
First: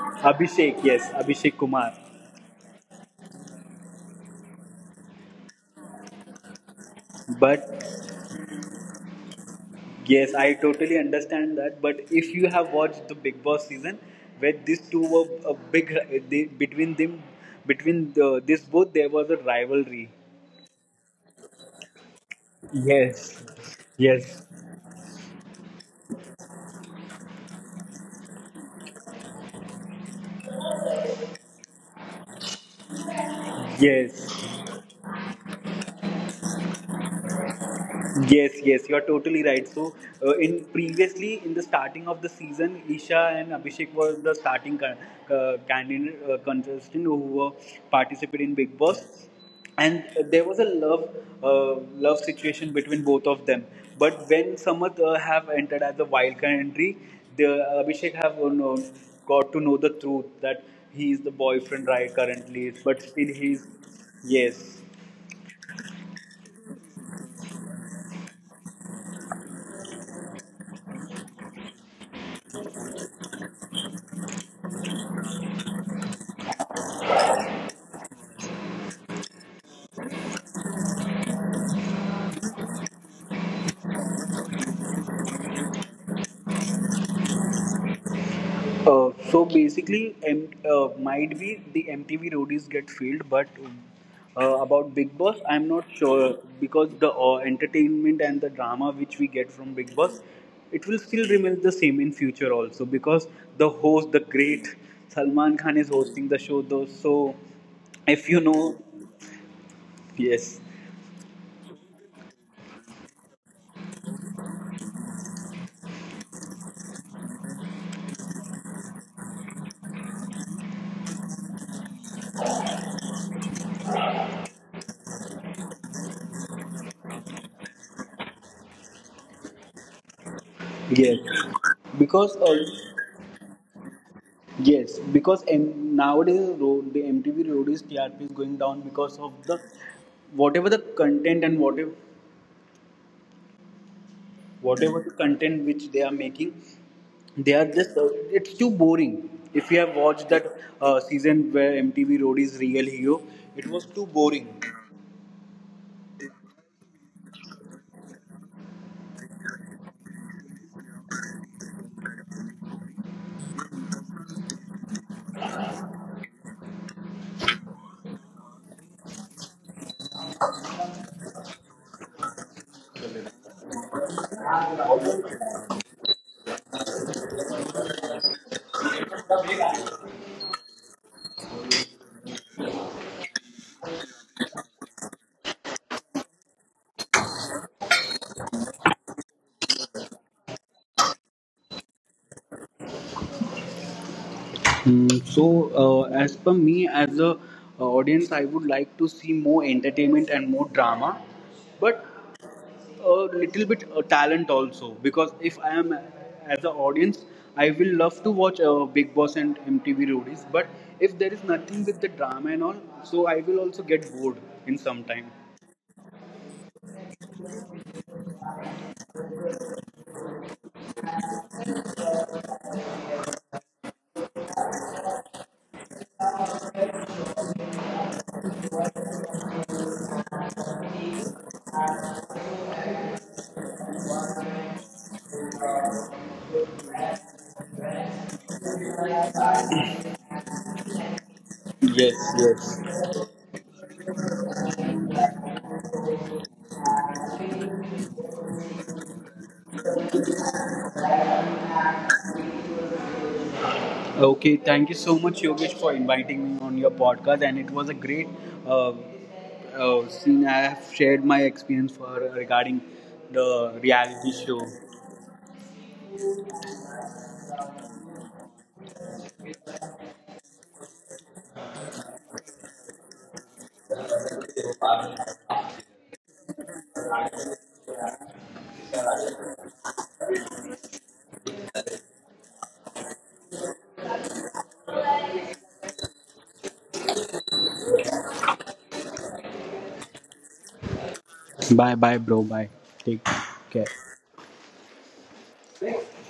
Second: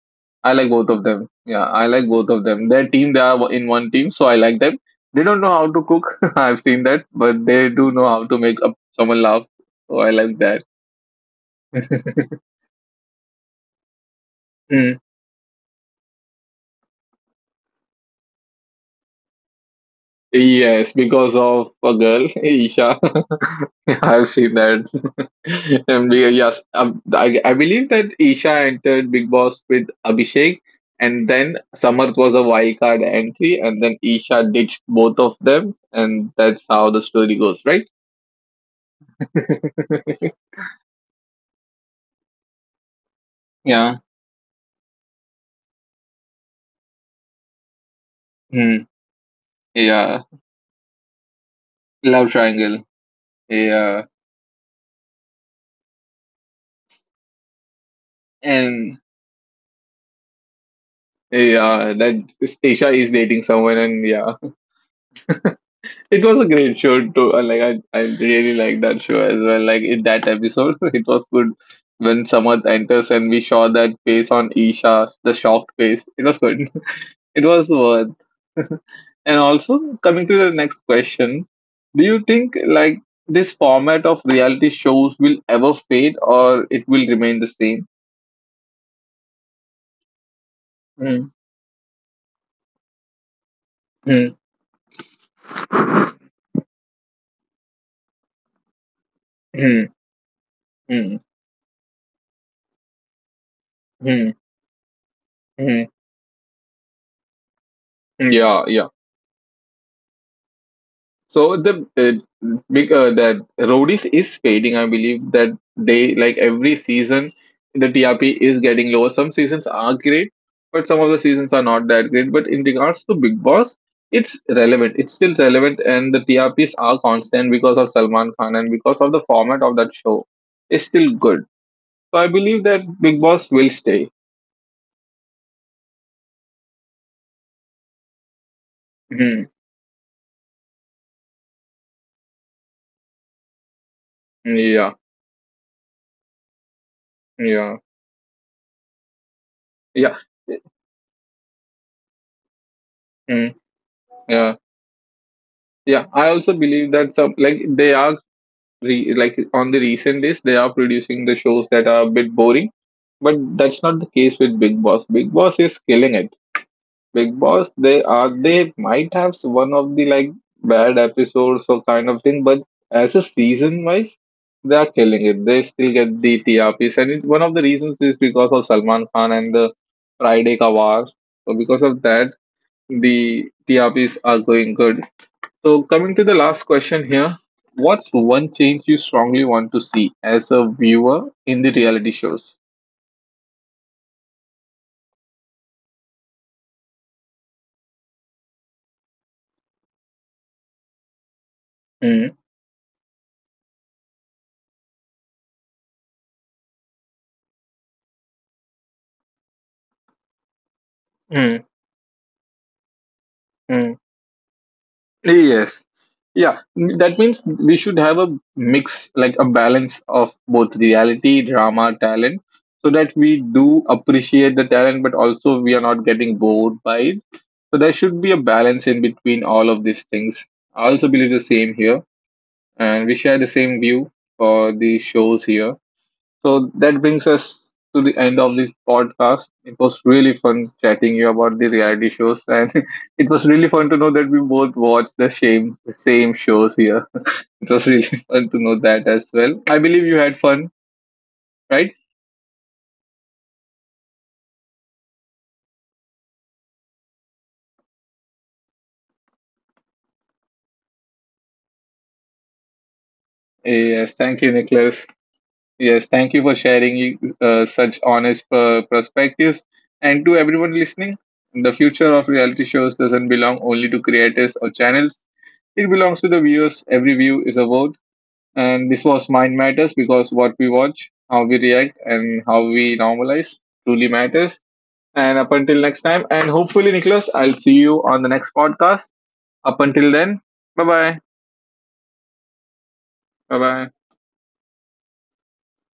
I like
Abhishek,
both
yes,
of them.
Abhishek
Yeah, I
Kumar.
like both of them. Their team, they are in one team, so I like them. They don't know how to cook. I've seen that, but they do know
But
how to make up someone laugh. So I
yes,
like
I
that.
totally understand that. But if you have watched the Big Boss season where these
Mm.
two were a between them, between this both there was a rivalry,
Yes, because of a girl, Isha.
yes,
I've
yes,
seen that. And we, yes, I believe that Isha entered Big Boss with Abhishek, and then Samarth was a wild card entry, and then Isha
yes.
ditched both of them, and that's how the story goes, right?
Yes, yes, you are totally right. So, in previously in the starting of the season, Isha and Abhishek
Yeah.
were the starting candidate contestant who were participating in Big
Hmm.
Boss, and
Yeah.
there was a love uh, love
Love
situation
triangle.
between both of them.
Yeah.
But when Samat have entered as a wild card entry, the Abhishek have
And
got to know the truth that he is the boyfriend
yeah,
right
that
currently,
Isha
but
is
still
dating
he's,
someone, and yeah.
yes.
It was a great show too. Like I really like that show as well. Like in that episode, it was good when Samarth enters and we saw that face on Isha, the shocked face. It was good. It was worth. And also coming to the next question, do you think like this format of reality shows will ever fade or it will remain the same?
So basically,
Mm,
might be the MTV Roadies get failed, but
mm,
about Big Boss, I'm not sure, because the entertainment and the drama which we get from
mm,
Big Boss, it
mm,
will
mm,
still remain the same in future also, because the host, the
mm,
great Salman Khan,
mm.
is hosting the show though. So if you
Yeah,
know,
yeah.
yes,
So the big that Rodis is fading. I believe that they like every season the TRP is getting lower. Some seasons are great, but some of the seasons are not that great. But in regards to Big Boss, it's relevant. It's still relevant, and the TRPs are constant because of Salman Khan and because of the format of that show. It's still
yes,
good. So I
because
believe that Big Boss will stay.
yes, because, nowadays the MTV roadies TRP is TRP is going down because of
Mhm.
the whatever the content, and whatever
Yeah,
whatever the content which they are making, they are
yeah,
just it's too boring. If you have
yeah.
watched that season where MTV roadies real hero,
Mm,
it was too boring.
yeah, yeah. I also believe that some like they are like on the recent days they are producing the shows that are a bit boring, but that's not the case with Big Boss. Big Boss is killing it. Big Boss, they are, they might have one of the like bad episodes or kind of thing, but as a season wise, they are killing it. They still get the TRPs, and it, one of the reasons is because of Salman Khan and the Friday Ka War. So because of that, the TRPs are going good. So coming to the last question here, what's one change you strongly want to see as a viewer in the reality shows?
Hmm, so as per me, as a audience, I would like to see more entertainment and more drama, but
Mm,
a little bit talent also, because if I am as an audience, I will love to watch Big Boss and MTV Roadies. But if there is
mm,
nothing with the drama and all, so I will also
mm.
get bored in some time.
Yes. Yeah, that means we should have a mix, like a balance of both reality, drama, talent, so that we do appreciate the talent, but also we are not getting bored by it. So there should be a balance in between all of these things. I also believe the same here, and we share the same view for the shows here. So that brings us to the end of this podcast. It was really fun chatting you about the reality
Yes,
shows, and
yes.
it was really fun to know that we both watched the same shows here. It was really fun to know that as well. I believe you had fun, right?
Okay, thank you so much, Yogesh, for inviting me on your podcast, and it was a great uh, scene. I have shared my experience for regarding the
Yes, thank
reality
you,
show.
Nicholas. Yes, thank you for sharing such honest perspectives. And to everyone listening, the future of reality shows doesn't belong only to creators or channels. It belongs to the viewers. Every view is a vote. And this was Mind Matters, because what we watch, how we react, and how we normalize truly matters. And up until next time, and hopefully, Nicholas, I'll see you on the next podcast. Up until then, bye bye.
Bye, bye, bro. Bye. Take
Bye bye.
care.